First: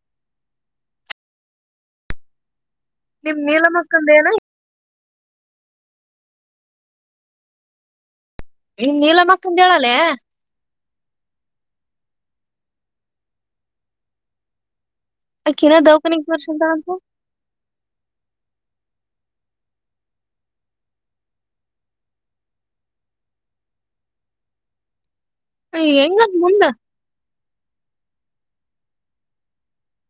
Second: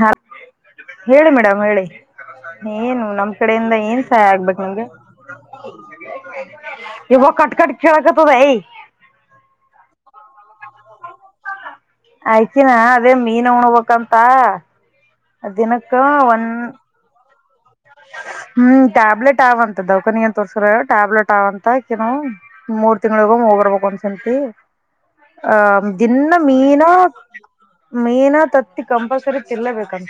ಹ ಹೇಳಿ ಮೇಡಮ್ ಹೇಳಿ ಏನು ನಮ್ ನಿಮ್ ಕಡೆಯಿಂದ ಏನ್ ನೀಲಮಕ್ಕಂದ ಹೇಳ ಸಹಾಯ ಆಗ್ಬೇಕಕ್ ನಮಗೆ ಇವಾಗ ಕಟ್ ಕಟ್ ಕೆೇಳ ಇನ್ ನೀಲ್ಲ ಮಕ್ಕಂತ ಹೇಳಲ್ಲೆ ಆಯ್ತಿನ ಅದೇ ಮೀನ್ ಹಣಬಂತ ಹಕ್ಕಿಿನ ದೌಖಾನ ವರ್ಷಂತಂತ ಹ್ಮ್ ಟ್ಯಾಬ್ಲೆಟ್ ಆವಂತ ದೌಕನ್ಿಗ ಏನ್ ತೋರ್ಸ್ರ ಟ್ಯಾಬ್ಲೆಟ್ ಆಂತ ಕನ ಮೂರ್ ತಿಂಗಳಗ ಹೋಗ್ ಬರ್ಬೇಕಕ್ ಒಂದ್ಸತಿ ಆಹ ದಿನ್ನ ಹೆಂಗಂತ ಮುಂದ ಮೀನಾ ಮೇನ ತತ್ತಿ ಕಂಪಲ್ಸರಿ ತಿನ್ಲೇಬೇಕಂತ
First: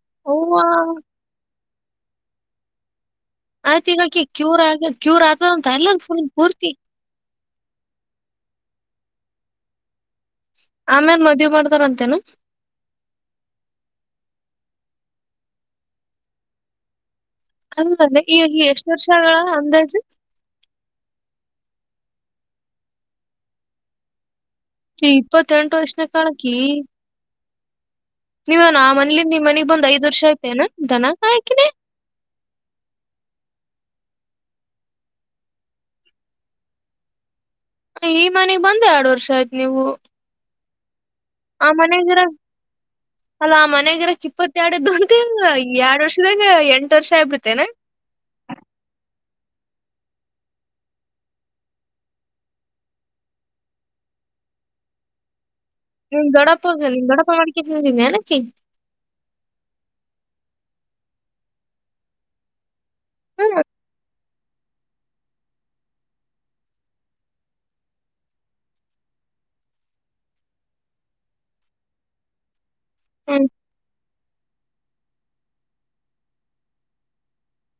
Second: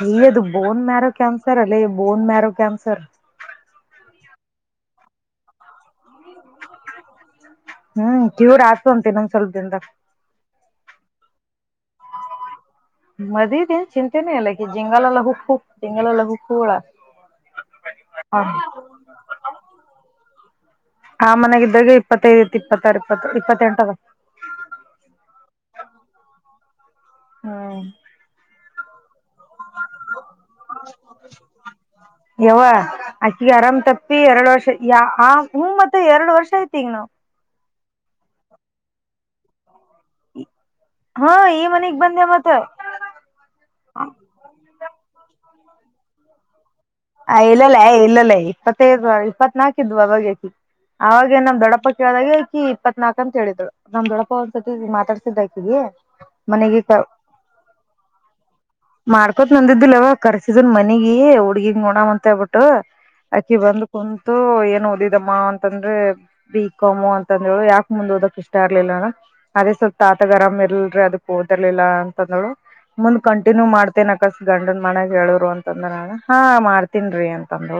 ಹ ಅದು ಅವ್ವ ಬೋನ್ ಮ್ಯಾರೋ ಕನ್ಸ ಸರ್ ಅಲ್ಲಿ ಬೋನ್ ಮ್ಯಾರೋ ಕ್ಯಾಂ ಸರ್ ಆಯ್ತ ಈಗ ಆಕಿ ಕ್ಯೂರ್ ಆಗ ಕ್ಯೂರ್ ಆಗ್ತದ ಅಂತ ಎಲ್ಲ ಒಂದ್ ಫುಲ್ ಪೂರ್ತಿ ಹ್ಮ್ ಕ್ಯೂರ್ ಆತು ಅಂತೆ ಇನ್ನೊ್ ಸ್ವಲ್ಪದಿಂದ ಆಮೇಲ್ ಮದ್ುವೆ ಮಾಡ್ತಾರಂತೇನು ಮದ ನೀ ಚಿಂಂತೆೆ ನ ಇಲ್ಲ ಜಿಂಗಾಲ ಲ ಹು ಹೂ ಜಿಂಗಾಲ ಲ ಹು ಹುಳ ಅಲ್ಲಲ್ಲ ಹ ಈಗ ಎಷ್ಟ ವರ್ಷಗಳ ಅಂದಾಜು ಆ ಮನಾಗಿದ್ದಾಗ ಇಪ್ಪತ್ತೈದ ಇತ್ತು ಇಪ್ಪತ್ತಾರು ಇಪ್ಪತ್ತು ಇಪ್ಪತ್ತೆಂಟದ ಇಪ್ಪತ್ತೆಟ ವರ್ಷನ ಕಳಕ್ಕಿ ಹ್ಮ್ ನೀವ ಆ ಮನಲಿಂದ ನಿ್ ಮನೆಗ್ ಬಂದ್ ಐದ್ ವರ್ಷ ಐತೆ ನಾ ದನ ಹಾಕಿನಿ ಯವ್ವ ಅಕಿಗೆ ಆರಾಮ್ ಎರಡ್ ವರ್ಷ ಯ ಆ ಹ್ಮ ಮತ್ತ ಎರಡ್ ವರ್ಷ ಐತಿ ಈಗ ನಾವವು ಈ ಮನೆಗ್ ಬಂದ ಎರಡು ವರ್ಷ ಆಯ್ತ್ು ನೀವು ಹಾ ಈ ಆ ಮನಿಗ್ ಮನ್ಗಿರ ಬಂದೆ ಮತ್ತ ಅಲ್ಲ ಆ ಮನ್ಗಿರಕ್ ಇಪ್ಪತ್ತ ಎರಡದ್ದುಂತ ಆ ಎರಡ್ ವರ್ಷದಾಗ ಎಂ ಆ ಇಲ್ಲಲ್ಲೇ ಇಲ್ಲಲ್ಲೇ ಇಪ್ಪತ್ತೈ ಇಪ್ಪತ್ನಾಾಕ ಇದ್ ಅವಾಗಕಿ ಆವಾಗ ನಮ್ ದೊಡಪ್ಪ ಕೇಳದಾಗ ಆಕಿ ಇಪ್ಪತ್ನಾಾಕಕ್ ಅಂತ ಹೇಳಿದ್ ನಮಮ್ಮ ದೊಡಪ್ಪ ಒ್ಸತಿ ಮಾತಾಡ್ಸಿದಕಿ ನಿಮ್ ಮನೆಗೆ ದೊಡ್ಡಪ್ಪಗ ಕ ನಿಮ್ ದೊಡ್ಡಪ್ಪ ಮಾಡ್ಕೇತ್ ನಿಂತಿದ್ನೇನಕಿ ಮಾಡ್ಕೋತ್ ನಂದಿದ್ದಿಲ್ಲವ ಕರ್ಸ ಇದನ್ ಮನೆಗೆ ಹುಡ್ಗಿ ಗುಣ ಅಂತೇಬಿಟ್ಟು ಆಕಿ ಹ್ಮ್ ಬಂದು ಕ ೊ ಏನ್ ಓದಿದಮ್ಮ ಅಂತಂದ್ರೆ ಬಿ ಕಾಮು ಅಂತಂದೇಳು ಯಾಕ ಮುಂದ್ ಓದಕ್ ಇಷ್ಟ ಇರ್ಲಿಲ್ಲಣ ಅದೇ ಸ್ವಲ್ ತಾತಗ ಅರಾಮ ಇರ್ಲ್ರ ಅದಕ್ ಓದಿರ್ಲಿಲ್ಲ ಅಂತಂದಳು ಮುಂದ್ ಹ್ಮ್ ಕಂಟಿನ್ಯೂ ಮಾಡ್ತೆೇನೆ ಅ ಕಸ ಗಂಡ ಮನಗ್ ಹೇಳರು ಅಂತಂದ್ರ ಹ ಮಾಡ್ತನ್ಿ ಅಂತಂದು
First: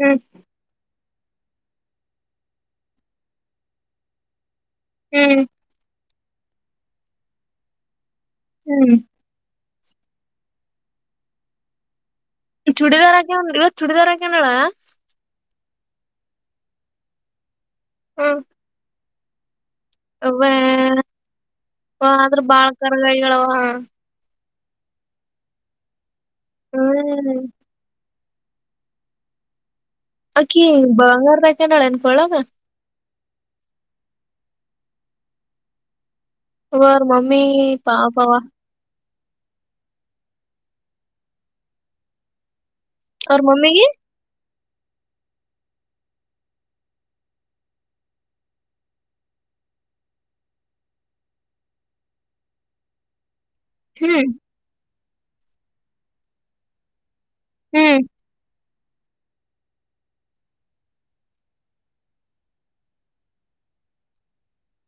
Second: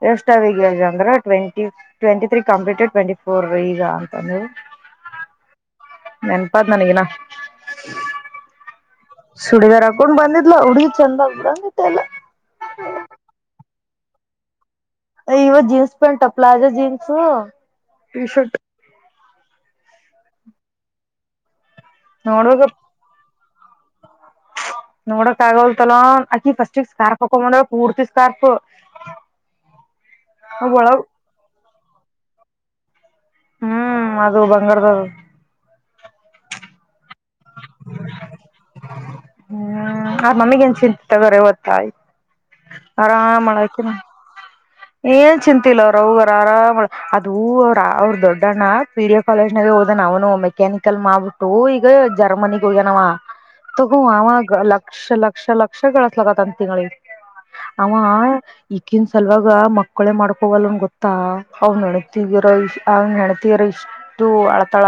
ಹ್ಮ್ ಎಷ್ಟ ಅವಗ ಅಂದ್ರ twenty twenty three completed twenty four ಈಗ ಅಂತವು ಹ್ಮ್ ನೆನಪಾಂತನಗನ ಹ್ಮ್ ಹ್ಮ್ ಸುಡಿದಾರ್ ಹಾಕೊಂಡ್ ಬಂದ್ಲಾ ಹುಡ್ಗಿ ಚಂದ ಬಂದಿತ್ತ ಎಲ್ಲ ಈ ಚೂಡಿದಾರಕ್ಕೆಂದ್ರ ಇವತ್ ಚೂಡಿದಾರಕ್ಕೆನಡ ಇವಾಗ jeans pant palazzo jeans T shirt [unintelligible] ಆದದ್ರ ಬಾಳ್ ಕರಗಾಯಿಗಳ ಹಾ ನೋಡ ಕಗವಲ್ ತಲಂ ಅಕಿ ಫಸ್ಟ್ ಕಾರ್ ಹ್ಮ್ ಪಕಂಬಂದ ಪೂರ್ತಿ ಕರ್ಫು ಅಕ್ಕಿ ಬಂಗಾರದಕ ನಳೆನ್ ಕೊಳಾಗ ಹ್ಮ್ ಅದು ಬಂಗಾರದ ಹ ಮಮ್ಮಿ ಪಾಪಾವಾ ಹ್ಮ್ ಆ ಮಮ್ಮಿಗ ನ್ ಚಿಂತ ತಗೋಾರೆ ತ್ತಾಯ್ತು ಅವ್ರ ಮಮ್ಮಿಗೆ ಆರಾಮಾಮಳಕನ ಏನ್ ಚಿಂತಿಲ್ಲ ಅವ್ರ ಅವಗರ ಆರಾಮ್ ಅದೂ ಅವ್ರ ಅವ್ರ ದೊಡ್ಡಣ್ಣ ಪಿ ಡಿ ಎ ಕಾಲೇಜ್ನಾಗ ಹೋದಾನ ಅವನು ಮೆಕ್ಯಾನಿಕಲ್ ಮಾಡಬಿಟ್ಟು ಈಗ ಜರ್ಮನಿಗ್ ಹೋಗ್ಯನವ ಹ ಹ್ಮ್ ಆ ಲಕ್ಷ ಲಕ್ಷ ಲಕ್ಷ ಕಳಸಲಗ ಅಂತಂಗಳ ಆಾ ಹ್ಮ್ ಈಕನ್ ಸಲ್ವ ಈಗ ಮಕ್ಕಳೇ ಮಾಡ್ಕೊೋಗಲ್ಲನ್ ಗೊತ್ತಾ ಅವ ನೆಣತಿಗಿರೋ್ ಅವ ನೆಣತಿ ಇರೋ ಇಷ್ಟು ಅಳತಳ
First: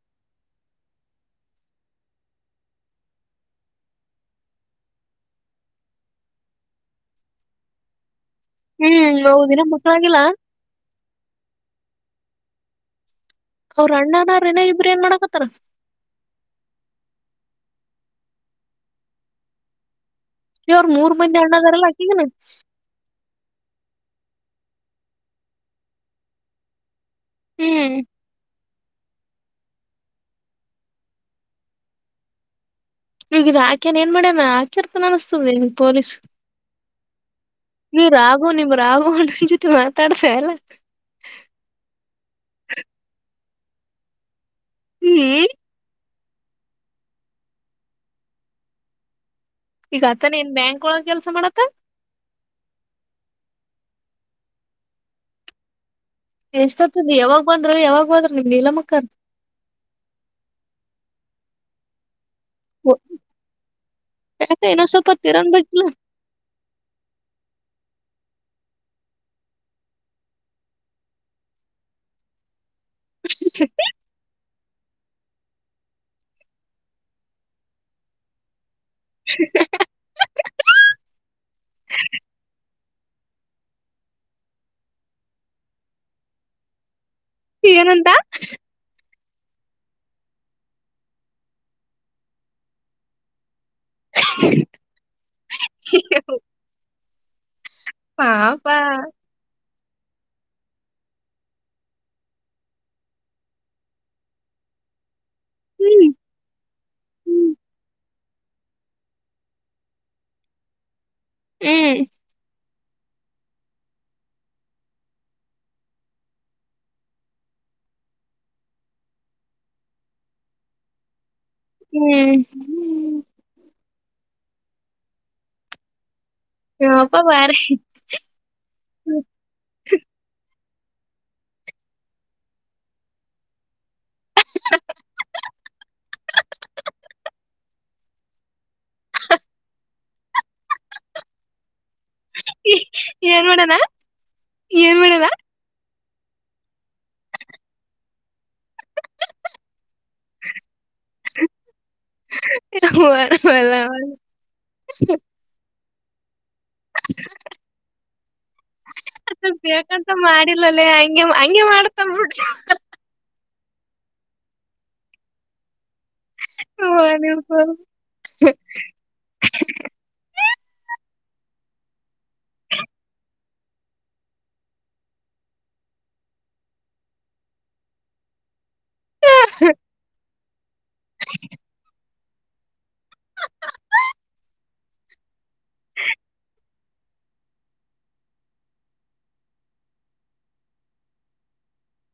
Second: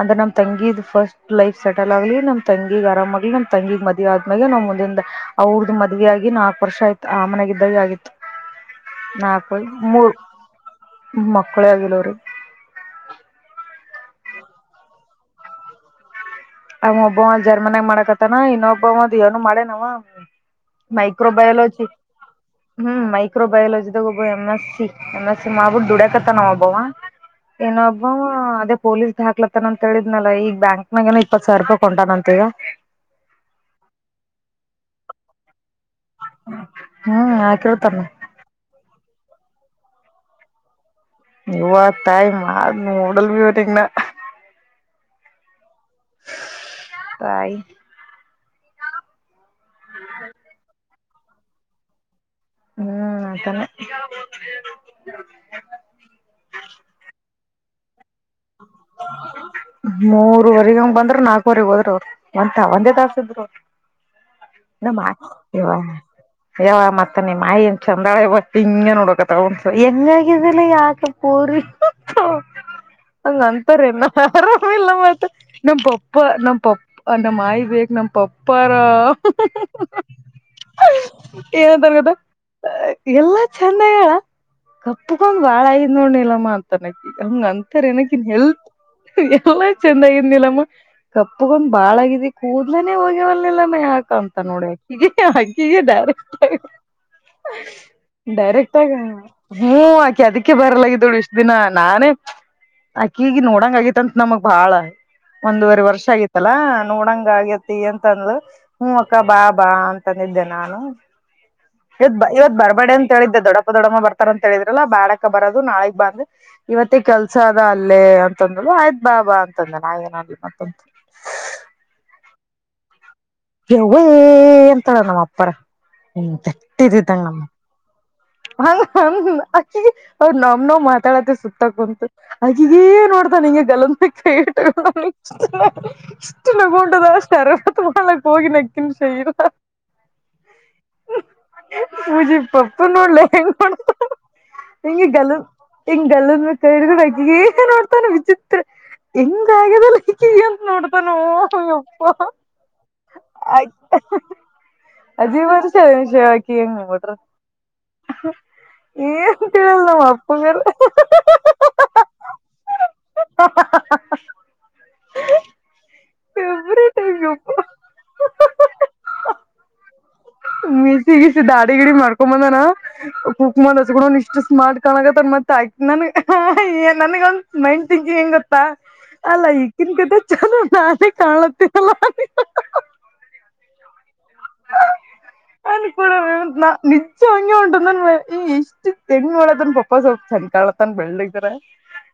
ಅಂದ್ರೆ ನಮ್ ತಂಗಿದ್ ಫಸ್ಟ್ ಲೈಫ್ ಸೆಟಲ್ ಆಗ್ಲಿ ನಮ್ ತಂಗಿಗ ಆರಾಮಾಗ್ಲಿ ನಮ್ ತಂಗಿಗ್ ಮದ್ವಿ ಆದ್ಮ್ಯಾಗೆ ನಮ್ ಮುಂದಿಂದ ಅವ್ರದ ಮದ್ವಿ ಆಿ ನಾಲ್ಕು ವರ್ಷ ಆಯ್ತತ್ ಆ ಮನಯಾಗ ಇದಿದ್ದಾಗ ಆಗಿತ್ತು ಹ್ಮ್ ನಾಲ್ಕು ಹೌದಿನ ಮೂರ್ ಮಕ್ಕಳಾಗಿಲ್ಲ ಮಕ್ಕಳೇ ಆಗಿಲ್ಲ ಅವರು ಅವ್ರ ಅಣ್ಣನ್ರನ ಇಬರು ಏನ್ ಮಾಡಕತ್ತಾರ ಅವ ಒಬ್ಬ ಒಂದ್ ಜರ್ಮನಾಗ ಮಾಡಕತನ ಇನ್ನೊಬ್ಬ ಒಂದ ಏನು ಮಾಡೇನವ ಶರ್ ಮೂರ್ ಮಂದಿ ಅಣ್ಣದಾರಲ್ಲ ಆಾಕಿಗನೆ ಇ ಬಯಲೋಜಿದಾಗ ಒಬ್ಬ M S C M S C ಮಾಡ್ಬಿಟ್ಟ ದುಡ್ಯಕತ್ತ ನಾವಬವ ಹ್ಮ್ ಏನಪ್ಪ ಅೇ ಪೊಲೀಸ್ ಹಾಕ್ಲತ ಅಂತ ಹೇಳಿದ್ನಲ್ಲ ಈಗ ಬ್ಯಾಕ್ನಾಗನ ಇಪ್ಪತ್ ಸಾವಿರ ರೂಪಾಯಿ ಕೊಂಟಾನಂತ ಈಗ ನಿವಗಿದ ಆಕೆಾನ ಏನ್ ಮಾಡ್ಯಣ ಆಕ್ಯರ್ತ ಅನಿಸತದೆ ಪೊಲೀಸ್ ಹ್ಮ ನೀವ್ ರಾಗು ನಿಮ್ ರಾಗು ತೆ ಮಾತಾಡ ಸೆಲ್ಲ ನೀತಾಯ್ ಮಾಡ ಉಡಲ್ ಬಿ ಟಂಗನ ಹ್ಮ್ ತಾಯ ಈಗ ಆತಾನ ಏನ್ ಬ್ಯಾಂಕ್ೊಳಗೆ ಕೆಲಸ ಮಾಡತ್ತೆ ಹ್ಮ್ ತಾನೆ ಹ್ರು ಯಾವಾಗ್ರ ಮೂರವರೆಗ ಹಂಗ ಬಂದ್ರ ನಾಲ್ಕು ಊರಿಗೆಿಗೆ ಹೋದ್ರ ಅವ್ರು ಒಂತ ಒಂದೇ ದಾಸ ಇದ್ರು ಯಾಕ ಏನೋ ಸ್ವಲ್ಪ ನಮ್ಮ ತಿರನ್ ಬೇಕಿಲ್ಲ ಯವ ಮತ್ತ ನಿ ಮಾಯಿ ಅಂತ ಚಂದಾಳೆ ಬ ಹಿಂಗ ನೋಡೋಕ ತಗೊೊಂಡಸ ಹೆಂಗಾಗಿದಿಲ್ಲ ಯಾಕೆ ಪೋರಿ ಹಂಗ ಅಂತಾರ ಎಲ್ಲ ಯಾರ ಲ್ಲ ಮ ನಮ್ ಪಪ್ಪ ನಮ್ ಪಪ್ಪ ನಮ್ಮ ಆಯಿ ಬೇಕಕ್ ನಮ್ ಪಪ್ಪ ಏನಂತಾರೆ ಗತ್ತ ಎಲ್ಲಾ ಚೆಂದ ಹೇಳ ಕಪ್ಕೊಂಡ್ ಬಾಳ ಐದ್ ನೋಡ್ ನಿಲಮ್ಮ ಅಂತಾನೆ ಹಂಗ್ ಏನಂತ ಅಂತಾರೆನಕ್ಕೆ ಹ ಎಲ್ಲಾ ಚಂದಗಿದ್ನಿಲ್ಲಮ್ಮ ಕಪ್ಪಗೊಂಡ್ ಬಾಳಗಿದಿ ಕೂದಲನೆೇ ಹೋಗ್ಯವಿಲ್ಲ ಮ್ಮ ಆಕ ಅಂತ ನೋಡಿ ಅಕ್ಕಿಗೆ ಅಕ್ಕಿಗೆ ಡೈರೆಕ್ಟ್ ಆಗ ಪಾಪ ಡೈರೆಕ್ಟ್ ಆಗ ಹ್ಮಞ ಆಕೆ ಅದಕ್ಕೆ ಬರಲಾಗಿದ್ದಳು ಇಷ್ಟ ದಿನ ನಾನೇ ಆಕಿಗ ನೋಡಂಗ ಆಗತ್ಂತತ್ ನಮಗ್ ಬಾಳ ಒಂದುವರೆ ವರ್ಷ ಹ್ಮ್ ಆಗಿತ್ತಲ್ಲಾ ನೋಡಂಗ ಹ್ಮ್ ಆಗೇತಿ ಅಂತ ಂತಂದ ಹೂ ಅಕ್ಕ ಬಾ ಬಾ ಅಂತಂದಿದ್ದೆ ನಾನು ಇ ಇವ ಬಾರ ಬಡೆ ಅಂತಿದ್ದೆ ದೊಡಪ್ಪ ದೊಡ ಬರ್ತಾರ ಅಂತ ಹೇಳಿದ್ರಲ್ಲ ಬಾಡಕ ಬರೋದು ನಾಳಗ್ ಬಂದ್ ಇವತ್ತೇ ಕೆಲಸ ಅಲ್ಲೇ ಅಂತಂದ ಆಯ್ ಬಾಬಾ ಅಂತಂದ ನಾಯನಲ್ಲಿ ಮತ್ತಂತ ಹ್ಮ್ ಅಂತ ನಮ್ಮ್ ಅಪ್ಪಾರ ಹ್ಮ ಯಪ್ಪ ತಟ್ಟಿದತಂಗ ನಮ್ಮ ಬಾರಿ ಹ ಹ ನಾ ನ್ನೋ ಮಾತಾಡತ್ತ ಸುತ್ತಂತು ಹಾಗಿಗ ನೋಡತ ನಿಂಗೆ ಗಲ ಕೈಟ್ಟ ಇ ಇಷ್ಟ ನಗಟದಷ್ಟರ್ ತುಂಬಲ್ಲ ಹೋಗಿ ನಕ್ಕಿನ ಸ ಮುಜಿಪ್ಪ ಏನ್ ಪಣೂಡಲ್ಲಂಗ್ಡ ಮಾಡಣ ಏನ್ ಹೆಂಗ ಮಾಡಣ ಗಲು ತಿಟಂಗ ಕ ೋತಾನೆ ಚಿತ್ರ ಹಂಗ ನೋಡ ಪ್ಪ ಹದಿ ವರ್ಷ ಸರಿರಿ ಹೆಂಗ ನೀ ಬಿಡ್ರಿ ತಿಳಿಯಲ್ಲ ನಮ್ ಬೇಕಂತ ಅಪ್ಪಂಗಾರ ಮಾಡಿಲ್ಲಲ್ಲ ಹಗೆ ಹಂಗೆ ಮಾಡತ ಬಿಡ್ರಿ [inaudible] ಫೇವ್ರೇಟ್ ಆಗ್ಯಪ್ಪ ಹ ಮಿಸಿಗಿಸಿ ದಾಡಿ ಗಿಡಿ ಮಾಡ್ಕೊ ಬಂದನ ಕುಕ್ಮಂದ್ ಹಚ್ಕೊಂಡ್ ಇಷ್ಟು ಸ್ಮಾರ್ಟ್ ಕಾಣಗತ್ ಮತ್ತ ಆ ನನ್ ನಗ ಒಂದ ಮೈಂಡ್ ಂಕಿಂಗ್ ಹೆಂಗತ್ತ ಬಾ ಅಲ್ಲ ಈಿ ಕನ್ ಚಲ್ಲ ನೆ ಕಾಣತ್ತಲ್ಲ ಅದು ಕೂಡ ನಿಜ ಹಂಗಗೆ ಉಂಟದನ್ ಈ ಇಷ್ಟ ತೆಂಗ ಮಾಡಳದನ್ ಪಾಪ ಸ್ವಲ್ಪ ಸಂಕಾಳತನ್ ಬೆಳ್ಳಿದ್ರ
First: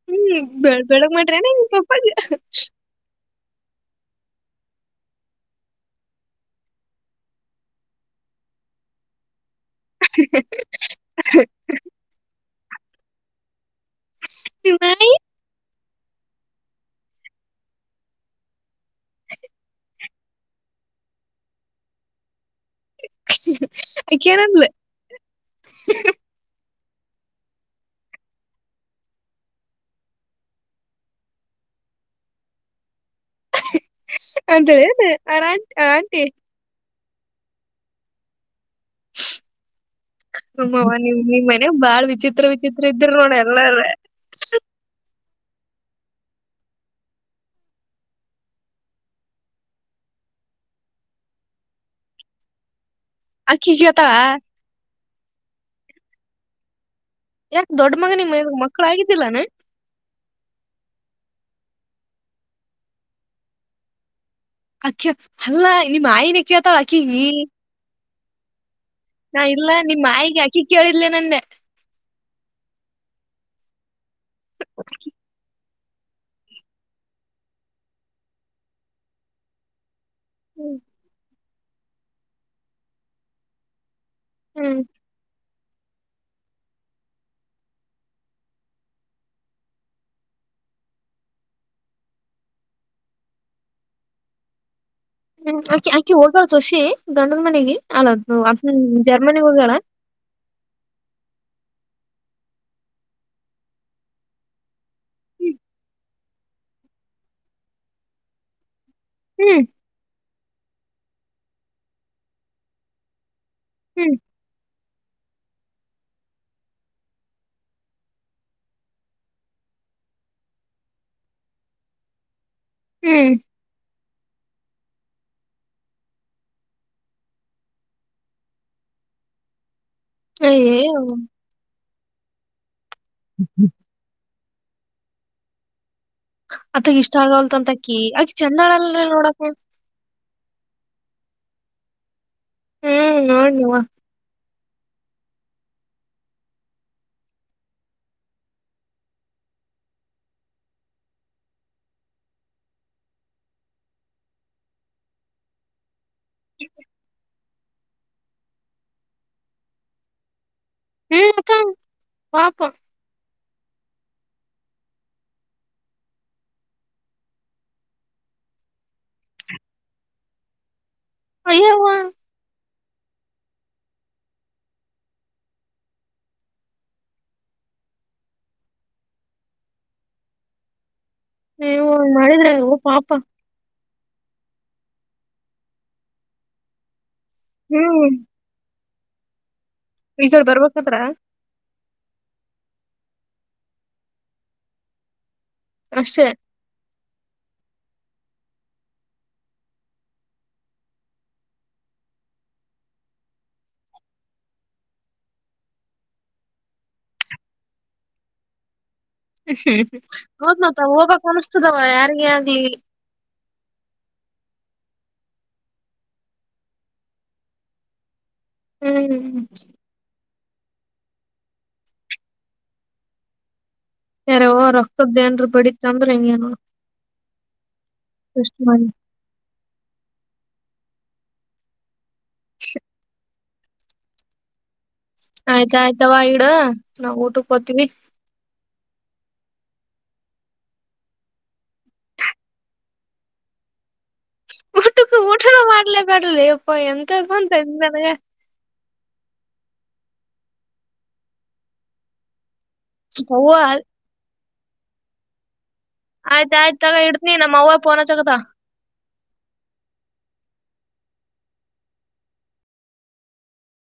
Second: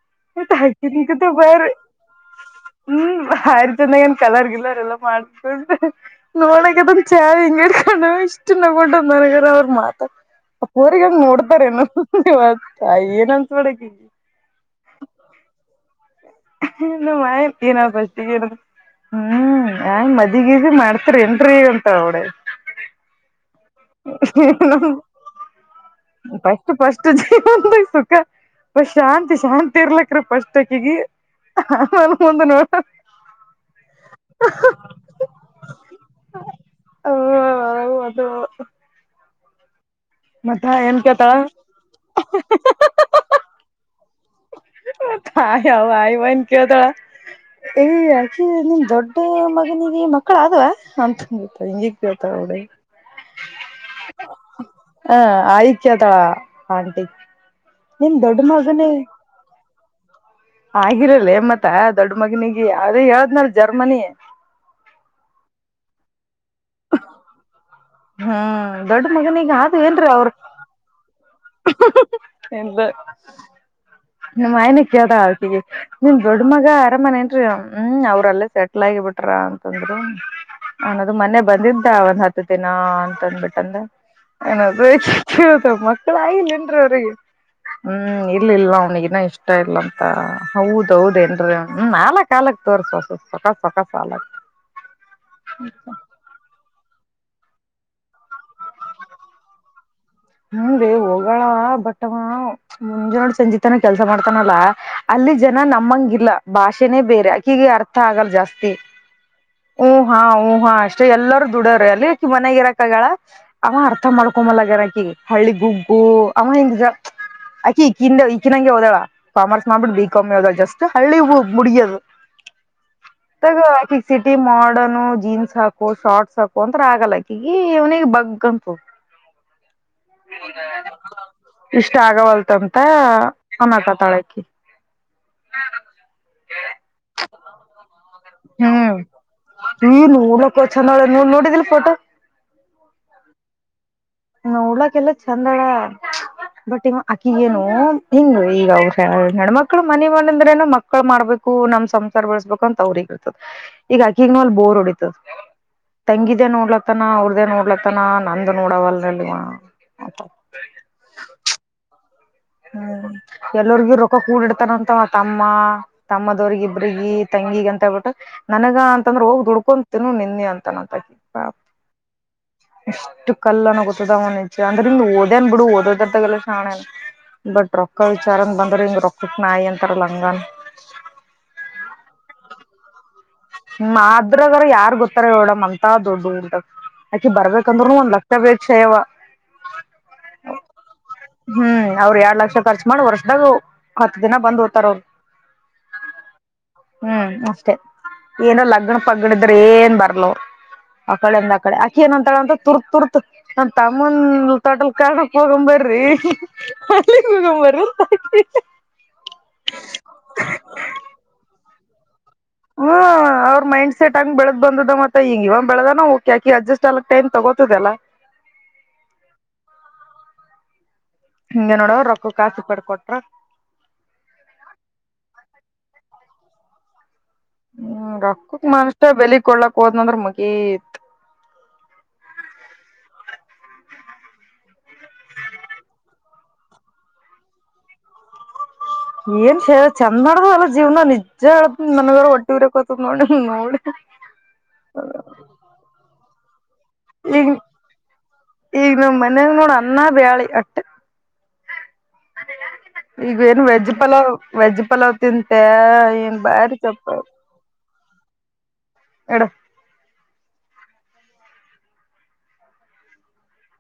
ಹ್ಮ್ ಬೆಳ್ ಬೆಳಗ್ ಮಾಡಟ್ರನೆ ಪಪಾಗ ಹ್ಮ್ ಹಾರಿ ಚಂದಾಗ ಒಂದ್ ಕಲರ್ ಗಿಿಲ್ಲರ್ ಎಲ್ಲ ಮಾಡ್ಕೊಂಡ್ರಿ ನೋಡಕ ಅದ್ ಚಾವ್ ಹಿಂಗಡ ಹ ಇಷ್ಟ ಕೊಟ್ಟಂದಾರೆ ಅವರು ಮಾತ ೋರಿಗಂಗ ನೋಡ್ತಾರ ಏನವ ಏನ ಸ್ಡಕ ನಿಮ್ ನಾಯಿ ಇ ಮಾಯ ಏನ ಫಸ್ಟ್ ಹೇಳ ಹ್ಮ್ ಆ ಮಜೆ ಇದಗ ಇದಿ ಮಾಡ್ತೀರಿ ಎಂಟ್ರ ಅಂತ ಅವಳ [unintelligible] ಆಕಿ ಏನಂದ್ಲ ಪ ಪಸ್ಟ್ ಜೀವ ಸುಖ ಪ ಶಾಂತಿ ಶಾಂತಿ ಇರ್ಲಕ್ರ ಪಸ್ಕ್ಕಿಗಿಾನ ಮುಂದ ನೋಡ ಅಂತೇಳಿ ಆ ಆಂಟಿ ಹ ಅದು ಮತ್ತ ಹವ ಏನ್ ನೀ್ ನಿಮ್ಮ ಕೇಳ್ತಾಳ ಮನೆ ಬಾಳ್ ವಿಚಿತ್ರ ವಿಚಿತ್ರ ಇದ್ದ್ರ ನೋಡ ಎಲ್ಲಾರ ಆಯ್ ಅವ ಆಯ್ವನ್ ಕೇಳ್ತಾಳ ಈ ಅಕಿ ನಿನ್ ದೊಡ್ಡ ಮಗನಿಗೆ ಮಕ್ಕಳ ಆದವ ಅಂತನ್ ಗೊತ್ತ ಹಿಂಗಿಗ್ ಕೇಳ್ತಾಳ ಹುಡುಗ ಅಕ್ಕಿಗೇತಾಳ ಹ ಆಯಕತಳ ಆಂಟಿ ಯಾಕ ದೊಡ್ಡ ನಿಮ್ ಮಗನ ನಿ ಮಕ್ಳ ಮಗನೇ ಆಗಿದ್ದಿಲ್ಲಾನ ಆಗಿರಲ್ಲ ಮತ್ತ ದೊಡ್ಡ ಮಗನಿಿಗೆ ಅ ಹೇಳ್ದ್ನಲ್ ಜರ್ಮನಿ ಅಕ್ಕ್ಯ ಅಲ್ಲಾ ನಿಮ್ಮ ಆಯನೆ ಕತರಾಕಿ ಹ ಹ್ಮ ನಾ ಇಲ್ಲ ನಿಮ್ಮ ಆಯಿಗೆ ಅಕ್ಕಿ ಕೇಳಿಲ್ಲಲೇ ನಂದೆ ಎಂತ ನಿಮ್ಮಯನ ಕೇಳ್ದ ಅವಕಿಗೆ ನಿಮ ದೊಡ್ ಮಗ ಅರಾಮನೆ ನ್ೀ ಹ್ಮ್ ಅವ್ರಲ್ಲೇ ಸೆಟ್ಲ್ ಆಗಿಬಿಟ್ರ ಅಂತಂದ್ರರು ಹ್ಮ್ ಹನದು ಮೊೆ ಬಂದಿದ್ದ ಒಂದ್ ಹತ್ತು ದಿನ ಅಂತಂದಬಿಟ್ಟಂದ ಏನಾದ್ರೂ ಮಕ್ಕಳ ಆಾಗಿಿಲ್ಲವರೆರಿಗೆ ಹ್ಮ್ ಇಲ್ಲ ಇಲ್ಲ ನನಗನ್ನ ಇಷ್ಟ ಇಲ್ಲಂತ ಹೌದೌದ ಏನ್ರ ಹ ನಾಲಕ್ ಕಾಲಕ್ ತೋರ್ಸ ಸಕ ಸಕಾಲಕ್ ಹ್ಮ್ ಅಕಿ ಆಕಿ ಹೋಗ್ಾಳ ಸೋಷಿ ಗಂಡದ ಮನೆಗೆ ಅಲ್ಲ ಹಸ ಜರ್ಮನಿಗ್ ಹೋಗಳ ಹ್ಮ ರೀ ಹೋಗೋಳ ಬಟ್ ಮುಂಜಾನ ಸಂಜಿತನ ಕೆಲ್ಸ ಮಾಡ್ತಾನಲ್ಲ ಅಲ್ಲಿ ಜನ ನಮಂಗಿಲ್ಲ ಭಾಷೆನೇ ಬೇರೆ ಆಕಗ ಅರ್ಥ ಆಗಲ್ಲ ಜಾಸ್ತಿ ಹ್ಮ್ ಓ ಹಾ ಹ್ಮ್ ಹಾ ಅಷ್ಟೇ ಎಲ್ಲಾರೂ ದುಡೋ್ರರಿ ಅಲ್ಲಿ ಯಾಕಿ ಮನೆಗಿರಾಕಗಳ ಅವ ಅರ್ಥ ಹ್ಮ್ ಮಾಡ್ಕೊಂಬಲ್ಲಗಾರ ಹಳ್ಳಿ ಗುಗ್ಗು ಅಮ್ಮ ಹೆಂಗಜ ಆಕಿ ಈಕಿಂದ ಈಕಿನಂಗೆ ಹೋದಳ ಕಾಮರ್ಸ್ ಮಾಡ್ಬಿಟ್ಟು ಬ ಕಮ್ಮಿ ಹೋದಳ ಜಸ್ಟ್ ಹಳ್ಳಿ ಮುಡಗಿಯದು ಹ್ಮ್ ತಗಕಿ ಸಿಟಿ ಮಾಡನು ಜೀನ್ಸ್ ಹಾಕು ಶಾರಟ್ಸ್ ಹಾಕು ಅಂತ ಆಗಲ್ಲಕಗಿ ಇನಿಗೆ ಬಗ್ಂತು ಏ ಇಷ್ಟ ಆಗವಲ್ತ ಅಟ ತಳಕಿ ಹಾ ಅದಗ ಇಷ್ಟ ಆಗಲ್ತ್ ಅಂತಕಿ ಚಂದಾಳಲ್ರ ನೋಡಕ ಹಲಕೋ ಚಂದೋ ನೀ ನೋಡಿದಿಲ್ ಫೋಟೋ ಹ್ಮ ನೋಡ್ ನೀವಾ ನೋಡ್ಲಾಕೆಲ್ಲ ಚೆಂದ ಅಡ ಬಟ್ ಈವ ಅಕಿಗೇನು ಹಿಂಗ ಈಗ ಅವ್ರ ನಣ್ಮಕ್ಳ ಮನ ಮನೆ ಅಂದ್ರೇನು ಮಕ್ಳ ಮಾಡ್ಬೇಕು ನಮ್ ಸಂಸಾರ ಬಳಸ್ಬೇಕು ಅಂತ ಅವ್ರಗ ಇರ್ತದ ಈಗ ಅಕಿಗ್ ನಲ್ ಬೋರ್ ಹೊಡಿತದ ತಂಗಿದಿದೆ ನೋಡ್ಲತ್ತನ ಅವ್ರದೇ ನೋಡ್ಲ ತನ ನಂದು ನೋಡವಲ್ಲ ವಾ ಹ್ಮ್ ಚ ಹ್ಮ್ ಎಲ್ಲರಿಗಿ ರೊಕ ಹೂಡಿಡ್ತಾನಂತವ ತಮ್ಮ ತಮ್ಮದವ್ರಗ ಇಬ್ರಿಗೆಿ ತಂಗಿಗ ಅಂತ ಹೇಳ್ಬಿಟ್ಟು ನನಗ ಅಂತಂದ್ರ ಹೋಗ್ ದುಡ್ಕೊಂತಿನ ನಿಂದೆ ಅಂತನಂತ ಹಾ ಅಯ್ಯವ್ವ ಇಷ್ಟು ಕಲ್ಲನ ಗೊತ್ತದ ಮನಿಜ ಅಂದ್ರ ಹಂಗ ಓದೇನ್ ಬಿಡು ಓದದರ್ದಾಗೆಲ್ಲ ಶಾಣೇ ಬಟ್ ರೊಕ್ಕ ವಿಚಾರನ್ ಬಂದ್ರ ಹಂಗ ರೊಕ್ಕಟ್ಟ ನಾಯಿ ಅಂತಾರ ಲಂಗನ್ ಮಾಡಿದ್ರ ಓ ಪಾಪ ಮಾದ್ರಗರ ಯಾರ್ ಗೊತ್ತಾರ ಹೋಡಮ್ ಅಂತ ದೊಡ್ಡ ಉಂಟ ಆಾಕಿ ಬರ್ಬೇಕಂದ್ರರುನು ಒಂದ್ಕ್ತ ವೇಟ್ಷಯ್ಯವ ರಸಲ್ ಬರ್ಬೇಕತ್ರ ಹ್ಮ್ ಅವ್ರ ಎರಡ್ ಲಕ್ಷ ಖರ್ಚಚ್ ಮಾಡಿ ವರ್ಷದಾಗ ಹತ್ತು ದಿನ ಬಂದ್ ಓ್ತಾರ ಅವರು ಅೆ ಹ್ಮ್ ಅಷ್ಟೇ ಏನೋ ಲಗ್ಣ ಪಗ್ಗಣಿದ್ರ ಏನ್ ಬರ್ಲವ ಅಕಡೆಂದ ಅಕಡೆ ಆಕಿ ಏನಂತಳ ಅಂತ ತುರ್ ತುರ್ತ್ ನಂದ ತಮ್ಮಂದ ತೊಟಲ್ ಕಕ್ ಹೋಗಂಬರ್ರಿ ಅಂಬರಿ ಹೌದ್ ಮತ ಹೋಗಬಕ್ ಅನ್ಿಸ್ತದವ ಯಾರಿಗ ಹ್ಮ ಅವ್ರ ಮೈಂಡ್ ಸೆಟ್ ಆಂಗಿ ಬೆಳೆ ಬಂದದ ಮತ್ತೆ ಈಂಗಗ ಇವನ್ ಬೆಳೆದಾನ ಹೋಗಕೆಾಕಿ ಅಡ್ಜಸ್ಟ್ ಆಗಕ್ ಟೈಮ್ ತಗೋತದಲ್ಲ ಹ್ಮ್್ಮ ಹಿಂಗ ನೋಡವ ರೊಕ್ಕ ಕಾಸಿ ಪಡ್ಕೊಟ್ರ ಯಾರ ರಕ್ತದ್ದೇಏನ್ರ ಬಡ ಚಂದ್ರ ಏನು ಹ್ಮ್ ಅಕ್ಕಕ್ ಮಷ್ಟ ಬೆಲಿಗ್ ಕೊಳ್ಳಕ್ ಹೋದ್ನಂದ್ರ ಮುಗಿ ಹ ಆಯ್ತ ಆಯ್ತಾವ ಈಡ ನಾವ್ ಊಟಕ್ ಹೋತಿೀವಿ ಏನ್ ಶೇ ಚಂದ ಮಾಡಡ್ದ ಅಲ್ಲ ಜೀವನ ನಿಜ ಅ್ದ ನನಗಾರ ಒಟ್ಟಿರಕೋತ ನೋಡಿ ನೋಡಿ ಊಟುಕ ಊಠಣ ಮಾಡಾರಲ ಬ [unintelligible] ಇ ಎಂತ ಇಪ್ಪ ತಳಗೆ ಇನ್ನೆೋಡ ಅನ್ನಾ ಬ್ಯಾಳೆ ಅಟ್ಟ ಅಟೆಯ ಈಗ ಅವ್ವ ಏನು ವೆಜ್ ಪಲಾವ್ ವೆಜ್ ಪಲಾವ್ ತಿಿಂದ ನು ಆಯ್ತ ಆಯ್ತ ತಗ ಬಾರತೊಪ್ಪ ಇಡ್ತನಿ ನಮ್ಮವ್ವ ಫೋನ್ ಅಚ್ಚ ಕತ್ತಳ ಇಡು